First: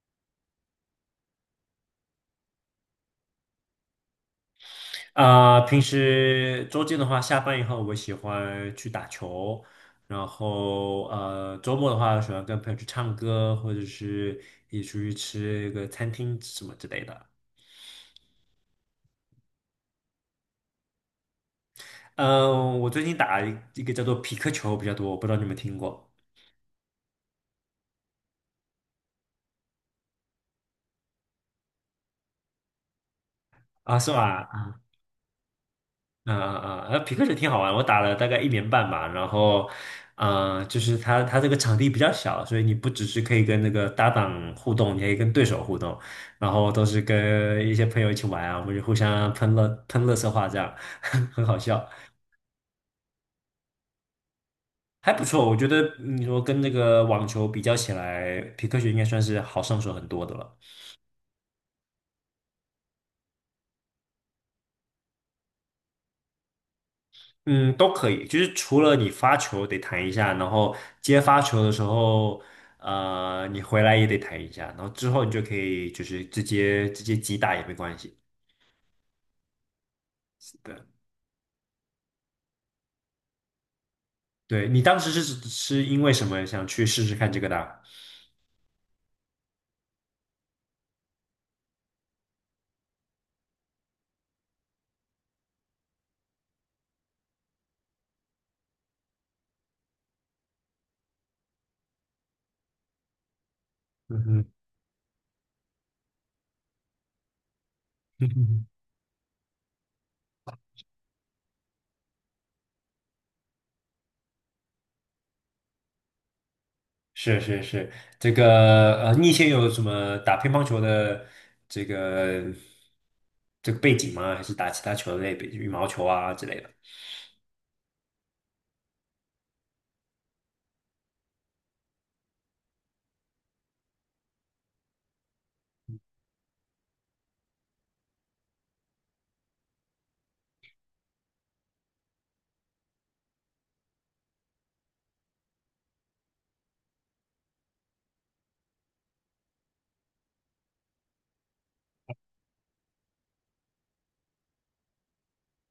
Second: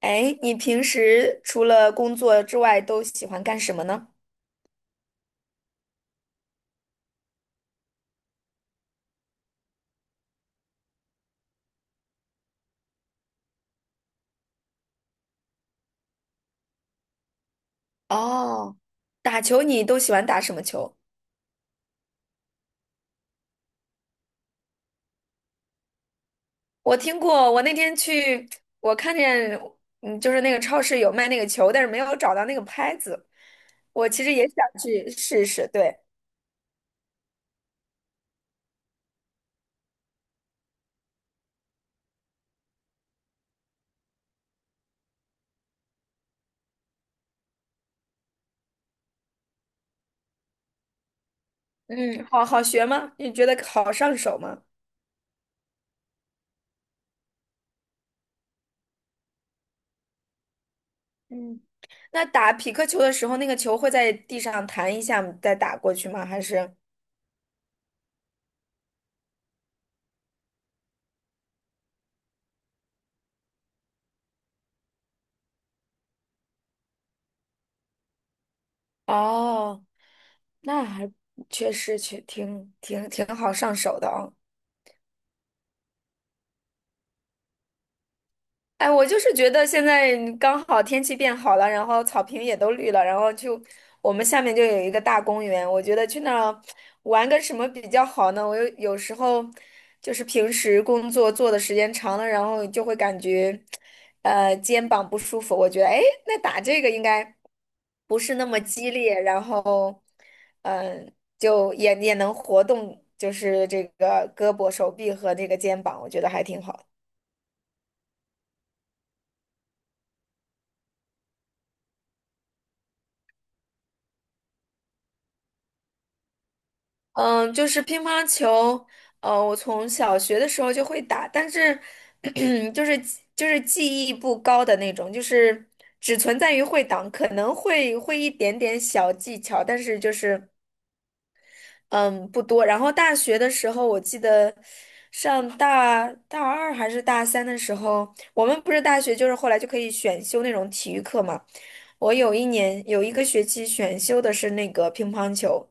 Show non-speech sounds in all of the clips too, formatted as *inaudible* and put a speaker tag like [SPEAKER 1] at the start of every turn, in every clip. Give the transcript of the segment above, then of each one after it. [SPEAKER 1] 哎，你平时除了工作之外都喜欢干什么呢？
[SPEAKER 2] 啊、平时周间的话，下班以后我喜欢去打球，然后周末的话喜欢跟朋友去唱歌，或者是一起出去吃一个餐厅什么之类的。
[SPEAKER 1] 哦，打球你都喜欢打什么球？
[SPEAKER 2] 嗯、我最近打一个叫做匹克球比较多，我不知道你们听过
[SPEAKER 1] 我听过，我那天去，我看见，就是那个超市有卖那个球，但是没有找到那个拍子。
[SPEAKER 2] 啊？
[SPEAKER 1] 我
[SPEAKER 2] 是
[SPEAKER 1] 其实也
[SPEAKER 2] 吧？
[SPEAKER 1] 想去试试，对。
[SPEAKER 2] 嗯嗯嗯，匹克球挺好玩，我打了大概1年半吧。然后，啊，就是它这个场地比较小，所以你不只是可以跟那个搭档互动，你还可以跟对手互动。然后都是跟一些朋友一起玩啊，我们就互相喷乐喷乐色话，这样 *laughs* 很好笑，
[SPEAKER 1] 嗯，好好学吗？你觉得好上手吗？
[SPEAKER 2] 还不错。我觉得你说跟那个网球比较起来，皮克球应该算是好上手很多的了。
[SPEAKER 1] 嗯，那打匹克球的时候，那个球会在地上弹一下再打过去吗？还是？
[SPEAKER 2] 嗯，都可以，就是除了你发球得弹一下，然后接发球的时候，你回来也得弹一下，然后之后你就可以就是直接击打也没关系。
[SPEAKER 1] 哦。
[SPEAKER 2] 是
[SPEAKER 1] 那
[SPEAKER 2] 的，
[SPEAKER 1] 还确实挺好上手的啊、
[SPEAKER 2] 对，你当时是是因为什么想去试试看这个的？
[SPEAKER 1] 哎，我就是觉得现在刚好天气变好了，然后草坪也都绿了，然后就我们下面就有一个大公园，我觉得去那儿玩个什么比较好呢？我有时候就是平时工作做的时间长了，然后就会感觉
[SPEAKER 2] 嗯哼，
[SPEAKER 1] 肩膀不舒服，我觉得哎，那打这个应该不
[SPEAKER 2] *laughs* 嗯
[SPEAKER 1] 是那么
[SPEAKER 2] 哼
[SPEAKER 1] 激烈，然后嗯、呃就也能活动，就是这个胳膊、手臂和这个肩膀，我觉得还挺好的
[SPEAKER 2] 是是是，这个你以前有什么打乒乓球的这个这个背景吗？还是打其他球类，比如羽毛球啊之类的？
[SPEAKER 1] 嗯，就是乒乓球，我从小学的时候就会打，但是 *clears throat* 就是就是技艺不高的那种，就是只存在于会档，可能会一点点小技巧，但是就是嗯不多。然后大学的时候，我记得上大二还是大三的时候，我们不是大学就是后来就可以选修那种体育课嘛。我有一年有一个学期选修的是那个乒乓球，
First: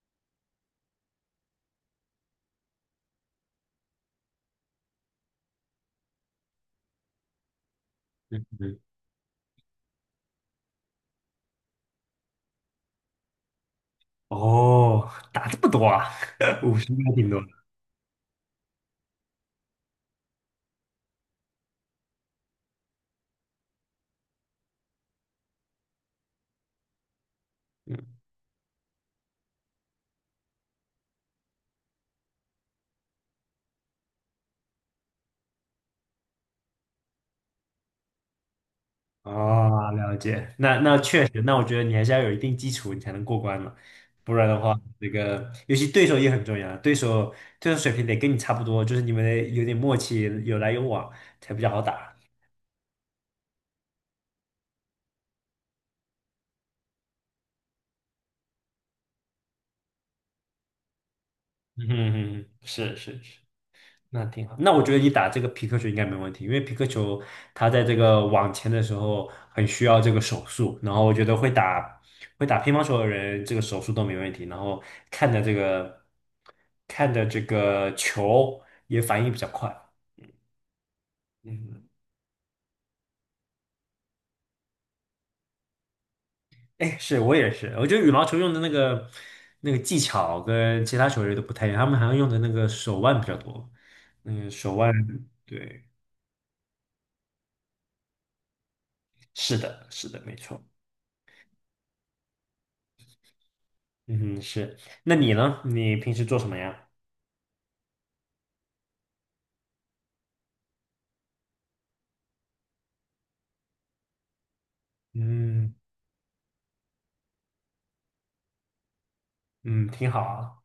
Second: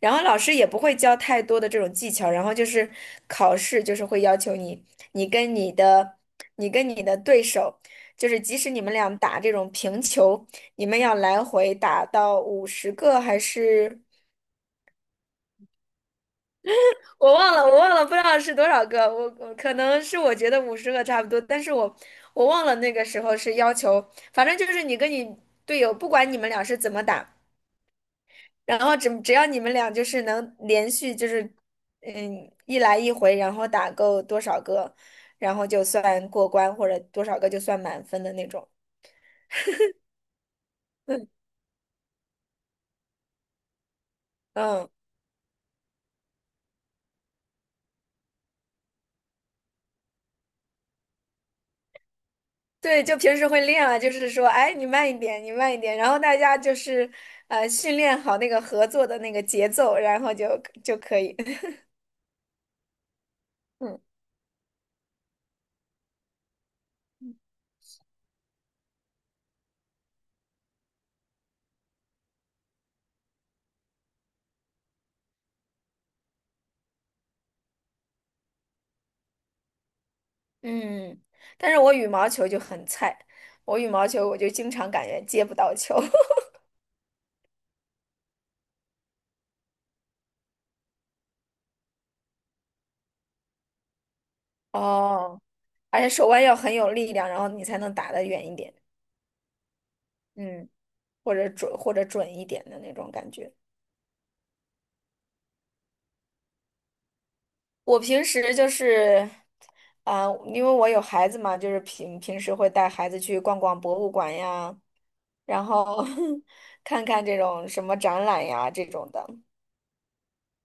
[SPEAKER 1] 然后老师也不会教太多的这种技巧，然后就是考试就是会要求你，你跟你的你跟你的对手，就是
[SPEAKER 2] 嗯
[SPEAKER 1] 即使
[SPEAKER 2] 嗯。
[SPEAKER 1] 你们俩打这种平球，你们要来回打到五十个还是
[SPEAKER 2] 哦，打这么多啊，*laughs* 50还挺多的。
[SPEAKER 1] 我忘了不知道是多少个，我可能是我觉得五十个差不多，但是我我忘了那个时候是要求，反正就是你跟你队友，不管你们俩是怎么打。
[SPEAKER 2] 嗯，
[SPEAKER 1] 然后只要你们俩就是能连续就是一来一回，然后打够多少个，然后就算过关，或者多少个就算满分的那种。
[SPEAKER 2] 哦，了解。那确实，那我觉得你还是要有一定基础，你才能过关嘛。不然的话，
[SPEAKER 1] 嗯，
[SPEAKER 2] 那个尤其对手也很重要，对手水平得跟你差不多，就是你们得有点默契，有来有往才比较好打。
[SPEAKER 1] 对，就平时会练啊，就是说，哎，你慢一点，你慢一点，然后大家就是训练好那个合作的那个节奏，然后就可以。*laughs*
[SPEAKER 2] 嗯哼哼，是是是。
[SPEAKER 1] 嗯
[SPEAKER 2] 那挺好。那我觉得你打这个皮克球应该没问题，因为皮克球它在这个网前的时候很需要这个手速，然后我觉得会打乒乓球的人，这个手速都没问题，然后看的这个看的这个球也反应比较快。
[SPEAKER 1] 嗯，但是
[SPEAKER 2] 嗯，
[SPEAKER 1] 我羽毛球就很菜，我羽毛球我就经常感觉接不到球。*laughs*
[SPEAKER 2] 哎，是我也是，我觉得羽毛球用的那个技巧跟其他球类都不太一样，他们好像用的那个手腕比较多，嗯，手腕，
[SPEAKER 1] 哦，
[SPEAKER 2] 对，
[SPEAKER 1] 而且手腕要很有力量，然后你才能打得远一点。
[SPEAKER 2] 是的，是的，没错。
[SPEAKER 1] 嗯，或者准一点的那种感觉。
[SPEAKER 2] 嗯哼，是。那你呢？你平时做什么呀？
[SPEAKER 1] 我平时就是，啊、因为我有孩子嘛，就是平时会带孩子去逛逛博物馆呀，然
[SPEAKER 2] 嗯
[SPEAKER 1] 后 *laughs* 看看这种什么展览呀这种的，
[SPEAKER 2] 嗯，挺好啊。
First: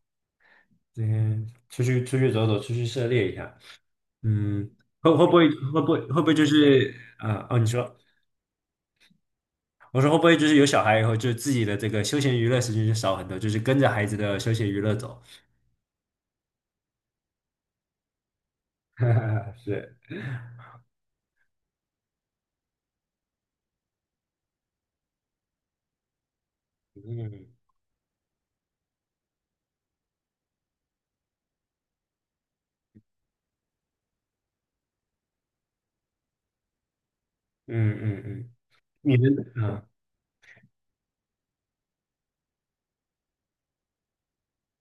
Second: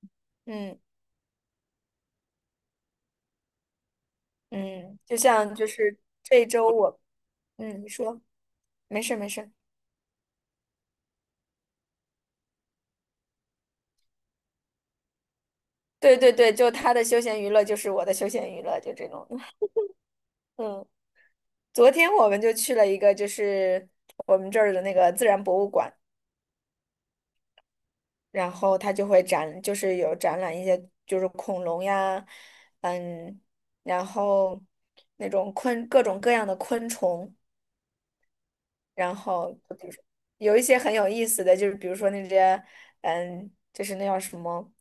[SPEAKER 1] 嗯
[SPEAKER 2] 嗯，出去走走，出去涉猎一下。嗯，
[SPEAKER 1] 嗯，
[SPEAKER 2] 会
[SPEAKER 1] 就
[SPEAKER 2] 会不会
[SPEAKER 1] 像就
[SPEAKER 2] 会不
[SPEAKER 1] 是
[SPEAKER 2] 会会不会就
[SPEAKER 1] 这周
[SPEAKER 2] 是
[SPEAKER 1] 我，
[SPEAKER 2] 啊、哦，你
[SPEAKER 1] 你
[SPEAKER 2] 说，
[SPEAKER 1] 说没事没事，
[SPEAKER 2] 我说会不会就是有小孩以后，就自己的这个休闲娱乐时间就少很多，就是跟着孩子的休闲娱乐走。
[SPEAKER 1] 对对对，就他的休闲娱乐就是我的休闲娱乐，就这种，
[SPEAKER 2] *laughs* 是，
[SPEAKER 1] *laughs* 嗯。昨天我们就去了一个，就是我们这儿的那个自然博物馆，
[SPEAKER 2] 嗯
[SPEAKER 1] 然后它就会展，就是有展览一些就是恐龙呀，嗯，然后那种各种各样的昆虫，
[SPEAKER 2] 嗯嗯嗯，你
[SPEAKER 1] 然
[SPEAKER 2] 们
[SPEAKER 1] 后就是有一些很有意思的，就是比如说那些，就是那叫什么？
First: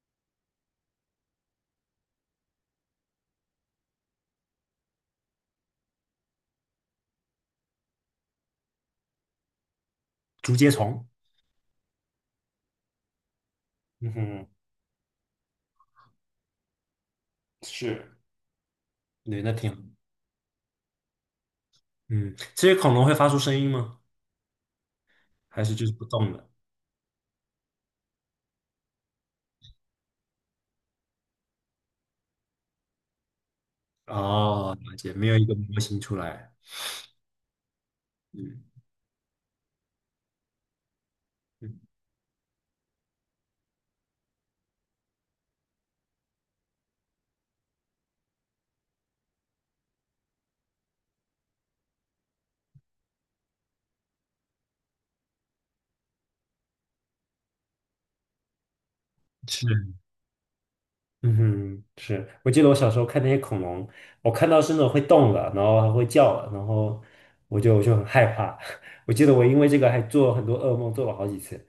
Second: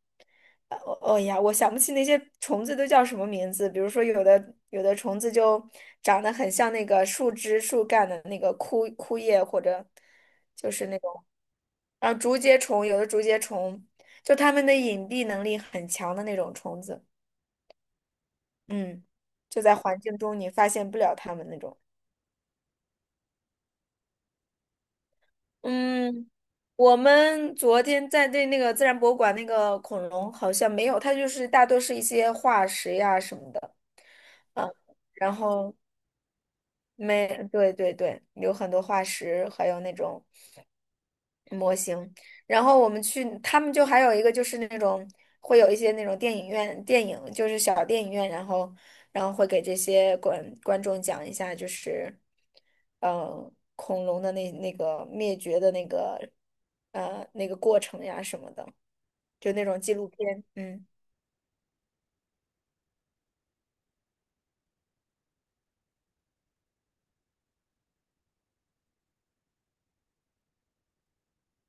[SPEAKER 1] 哦哎呀，我想不起那些虫子都叫什么名字。比如说，有的虫子就长得很像那个树枝、树干的那个枯叶，或者
[SPEAKER 2] 竹节
[SPEAKER 1] 就是那
[SPEAKER 2] 虫，
[SPEAKER 1] 种，啊，竹节虫，有的竹节虫，
[SPEAKER 2] 嗯
[SPEAKER 1] 就
[SPEAKER 2] 哼，
[SPEAKER 1] 它们的隐蔽能力很强的那种虫子。
[SPEAKER 2] 是，
[SPEAKER 1] 嗯，
[SPEAKER 2] 对，那
[SPEAKER 1] 就
[SPEAKER 2] 挺
[SPEAKER 1] 在
[SPEAKER 2] 好，
[SPEAKER 1] 环境中你发现不了它们那种。
[SPEAKER 2] 嗯，这些恐龙会发出声音吗？还是就是不
[SPEAKER 1] 嗯，
[SPEAKER 2] 动的？
[SPEAKER 1] 我们昨天在对那个自然博物馆那个恐龙好像没有，它就是大多是一些化石呀什么的，嗯，
[SPEAKER 2] 哦，了解，没
[SPEAKER 1] 然
[SPEAKER 2] 有一个
[SPEAKER 1] 后
[SPEAKER 2] 模型出来。
[SPEAKER 1] 没，对对对，有
[SPEAKER 2] 嗯
[SPEAKER 1] 很多化石，还有那种模
[SPEAKER 2] 嗯，
[SPEAKER 1] 型。然后我们去，他们就还有一个就是那种会有一些那种电影院电影，就是小电影院，然后会给这些观众讲一下，就是恐龙的那个灭绝的那个那个过程呀什么的，就那种纪
[SPEAKER 2] 是，
[SPEAKER 1] 录片，嗯。
[SPEAKER 2] 嗯哼，是。我记得我小时候看那些恐龙，我看到是那种会动的，然后还会叫的，然后我就很害怕。*laughs* 我记得我因为这个还做了很多噩梦，做了好几次。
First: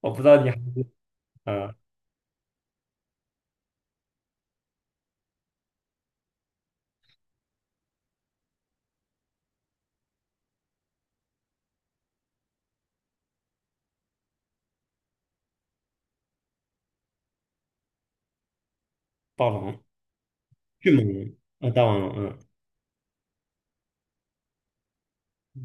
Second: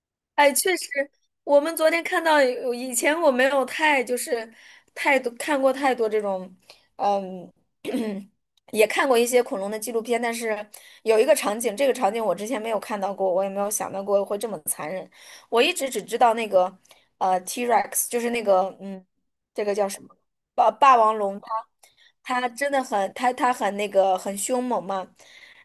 [SPEAKER 2] 我不知道你
[SPEAKER 1] 哎，
[SPEAKER 2] 还
[SPEAKER 1] 确
[SPEAKER 2] 记得
[SPEAKER 1] 实，我们
[SPEAKER 2] 呃，
[SPEAKER 1] 昨天看到有，以前我没有太就是太多看过太多这种，嗯，*clears throat* 也看过一些恐龙的纪录片，但是有一个场景，这个场景我之前没有看到过，我也没有想到过会这么残忍。我一直只知道那个T-Rex，就是那个
[SPEAKER 2] 暴
[SPEAKER 1] 这个
[SPEAKER 2] 龙、
[SPEAKER 1] 叫什么霸
[SPEAKER 2] 迅
[SPEAKER 1] 霸
[SPEAKER 2] 猛
[SPEAKER 1] 王
[SPEAKER 2] 龙、
[SPEAKER 1] 龙，
[SPEAKER 2] 大王龙，嗯
[SPEAKER 1] 它真的很它很那个很凶猛嘛，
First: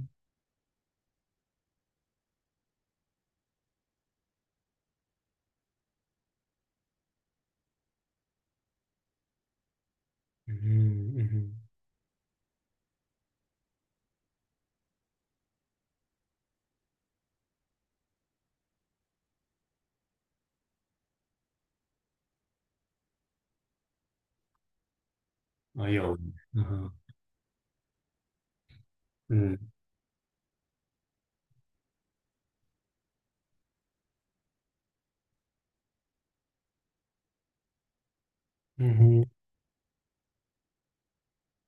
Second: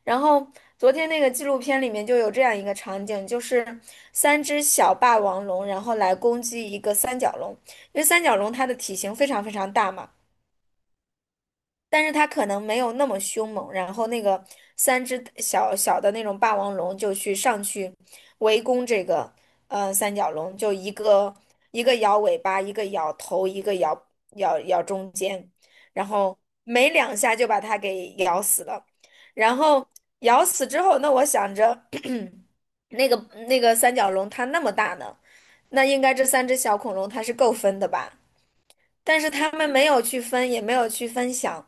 [SPEAKER 1] 然后昨天那个纪录片里面就有这样一个场景，就是三只小霸王龙，然后来攻击一个三角龙，因为三角龙它的体型非常非常大嘛，
[SPEAKER 2] 嗯嗯
[SPEAKER 1] 但是它可能没有那么凶猛，然后那个三只小小的那种霸王龙就去上去围攻这个三角龙，就一个一个摇尾巴，一个摇头，一个摇中间，
[SPEAKER 2] 哼，哎
[SPEAKER 1] 然
[SPEAKER 2] 呦，
[SPEAKER 1] 后
[SPEAKER 2] 嗯
[SPEAKER 1] 没
[SPEAKER 2] 哼
[SPEAKER 1] 两下就把它给咬死了。然
[SPEAKER 2] 嗯
[SPEAKER 1] 后咬死之后，那我想着 *clears throat* 那个那个三角龙它那么大呢，那应该这三只小恐龙它是够分的吧？
[SPEAKER 2] 嗯
[SPEAKER 1] 但
[SPEAKER 2] 哼，
[SPEAKER 1] 是他们没有去分，也没有去分享。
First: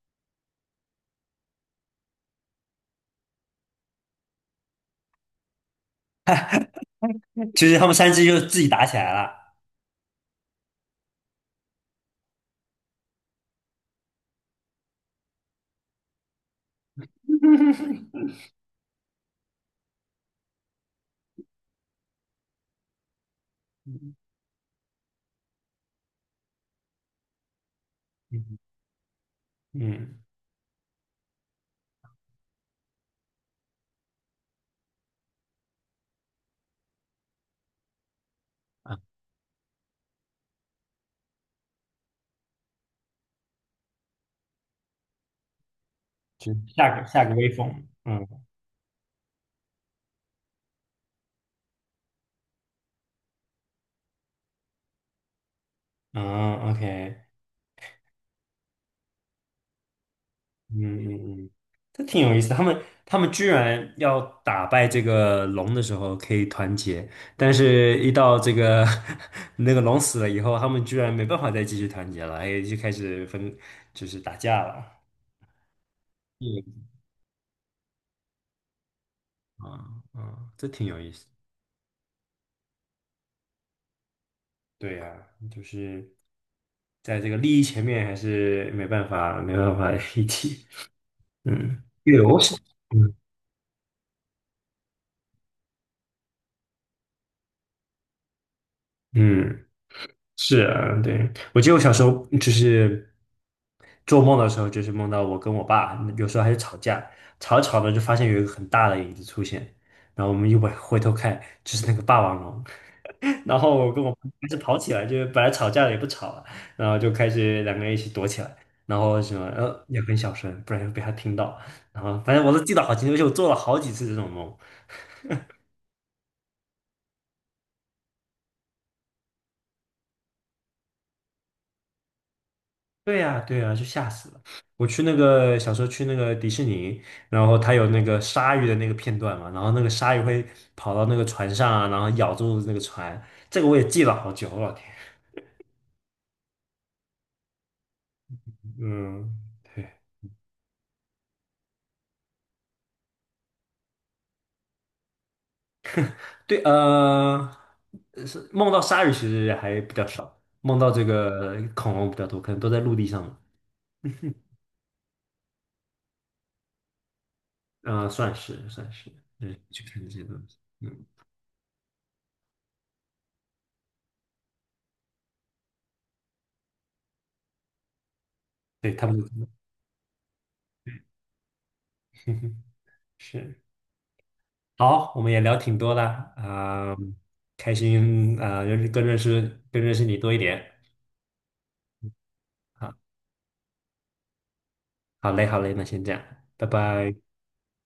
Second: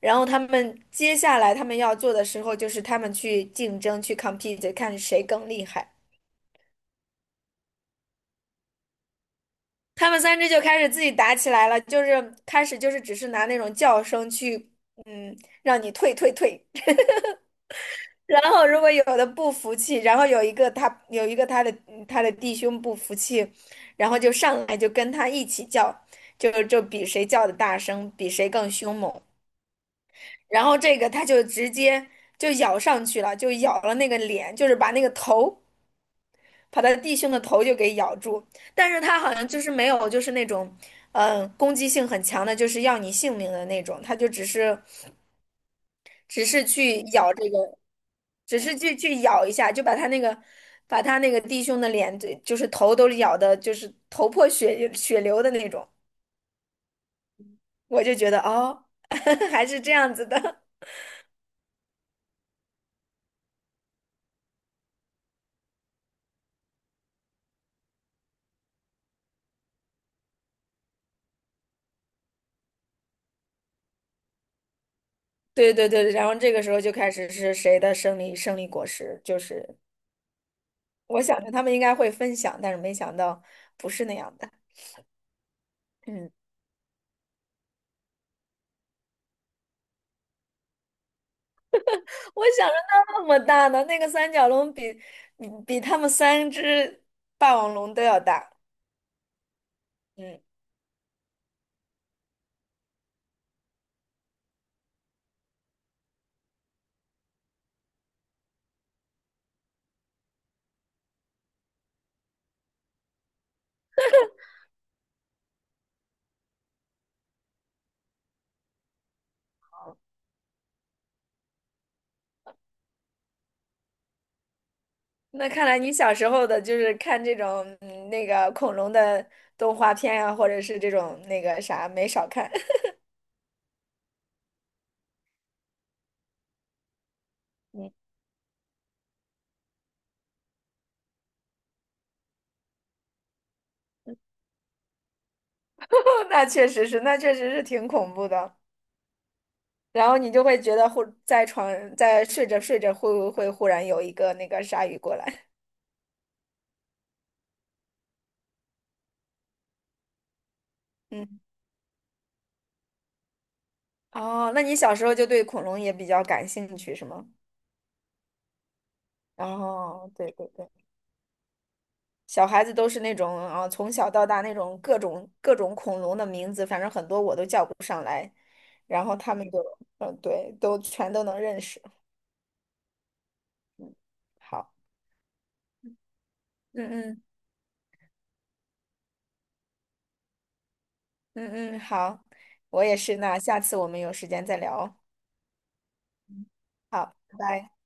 [SPEAKER 1] 然后他们接下来他们要做的时候，就是他们去竞争，去 compete，看谁更厉害。
[SPEAKER 2] 就是他们三只就自己打起来了。
[SPEAKER 1] 他们三只就开始自己打起来了，就是开始就是只是拿那种叫声去，嗯，让你退退退。
[SPEAKER 2] *laughs*
[SPEAKER 1] 然后如果有的不服气，然后有一个他有一个他的他的弟兄不服气，然后
[SPEAKER 2] 嗯
[SPEAKER 1] 就上来就跟他一起叫，就比谁叫的大声，比谁
[SPEAKER 2] 嗯
[SPEAKER 1] 更凶猛。
[SPEAKER 2] 嗯，
[SPEAKER 1] 然后这个他就直接就咬上去了，就咬了那个脸，就是把那个头，把他弟兄的头就给咬住。但
[SPEAKER 2] 啊，
[SPEAKER 1] 是他好像就是没有，就是那种，攻击性很强的，就是要你性命的那种。他就只是，只
[SPEAKER 2] 就
[SPEAKER 1] 是
[SPEAKER 2] 下
[SPEAKER 1] 去
[SPEAKER 2] 个下
[SPEAKER 1] 咬
[SPEAKER 2] 个威
[SPEAKER 1] 这个，
[SPEAKER 2] 风。嗯。
[SPEAKER 1] 只是去咬一下，就把他那个，弟兄的脸，对，就是头都咬的，就是头破血流的那种。
[SPEAKER 2] 啊，OK，
[SPEAKER 1] 我就觉得哦，*laughs* 还是这样子的。
[SPEAKER 2] 嗯嗯嗯，这挺有意思的。他们居然要打败这个龙的时候可以团结，但是一到这个 *laughs* 那个龙死了以后，他们居然没办法再继续团结了，还就开始分，就是打架了。
[SPEAKER 1] 对对对，然后这个时候就
[SPEAKER 2] 嗯
[SPEAKER 1] 开始是谁的胜利果实，就是
[SPEAKER 2] 啊啊，这挺有意
[SPEAKER 1] 我
[SPEAKER 2] 思。
[SPEAKER 1] 想着他们应该会分享，但是没想到不是那样的。
[SPEAKER 2] 对呀，就是
[SPEAKER 1] 嗯
[SPEAKER 2] 在这个利益前面还是没办法，没办法一起。嗯，对，
[SPEAKER 1] *laughs*，
[SPEAKER 2] 我
[SPEAKER 1] 我想着
[SPEAKER 2] 嗯
[SPEAKER 1] 那么大呢，那个三角龙比他们三只霸王龙都要大。
[SPEAKER 2] 嗯，
[SPEAKER 1] 嗯，
[SPEAKER 2] 是啊，对，我记得我小时候就是。做梦的时候就是梦到我跟我爸，有时候还是吵架，吵着吵着就发现有一个很大的影子出现，然后我们回头看，就是那个霸王龙，*laughs* 然后我跟我爸开始跑起来，就是本来吵架了也不吵了，然后就开始两个人一起躲起来，然后什么也很小声，不然会被他听到，然后反正我都记得好清楚，而且我做了好几次这种梦。
[SPEAKER 1] 那看来你小时候的就是看这种那个恐龙的动画片啊，或者是这种那个啥没少看。*laughs*
[SPEAKER 2] 对呀，对呀，就吓死了！我去那个小时候去那个迪士尼，然后它有
[SPEAKER 1] 嗯，
[SPEAKER 2] 那个鲨鱼的那个片段嘛，然后那个鲨鱼会跑到那个船上啊然后咬住那个船，这个我也记了好久，我老天，
[SPEAKER 1] 那确实是，那确实是挺恐怖的。
[SPEAKER 2] 嗯，对
[SPEAKER 1] 然后你就会觉得忽在床在睡着睡着会忽然有一个那个鲨鱼过来，
[SPEAKER 2] 对，是梦到鲨鱼其实还比较少，梦到这
[SPEAKER 1] 嗯，
[SPEAKER 2] 个恐龙比较多，可能都在陆地上嘛，
[SPEAKER 1] 哦，那你小时候就对恐龙也比较感兴趣是吗？
[SPEAKER 2] 啊、算是算是，嗯，去看这
[SPEAKER 1] 哦，
[SPEAKER 2] 些
[SPEAKER 1] 对
[SPEAKER 2] 东
[SPEAKER 1] 对
[SPEAKER 2] 西，
[SPEAKER 1] 对，
[SPEAKER 2] 嗯，
[SPEAKER 1] 小孩子都是那种从小到大那种各种恐龙的名字，反正很多我都叫不上来，
[SPEAKER 2] 对，
[SPEAKER 1] 然
[SPEAKER 2] 他
[SPEAKER 1] 后
[SPEAKER 2] 们
[SPEAKER 1] 他们就对，都全都能认识。
[SPEAKER 2] *laughs* 是。
[SPEAKER 1] 好，
[SPEAKER 2] 好，我们也聊挺多了
[SPEAKER 1] 嗯
[SPEAKER 2] 啊，
[SPEAKER 1] 嗯
[SPEAKER 2] 开心啊，认识你多一点。
[SPEAKER 1] 嗯嗯，好，我
[SPEAKER 2] 啊，
[SPEAKER 1] 也是，那下次我们有时间再聊哦。
[SPEAKER 2] 好嘞，好嘞，那先这样，拜拜。
[SPEAKER 1] 好，拜拜。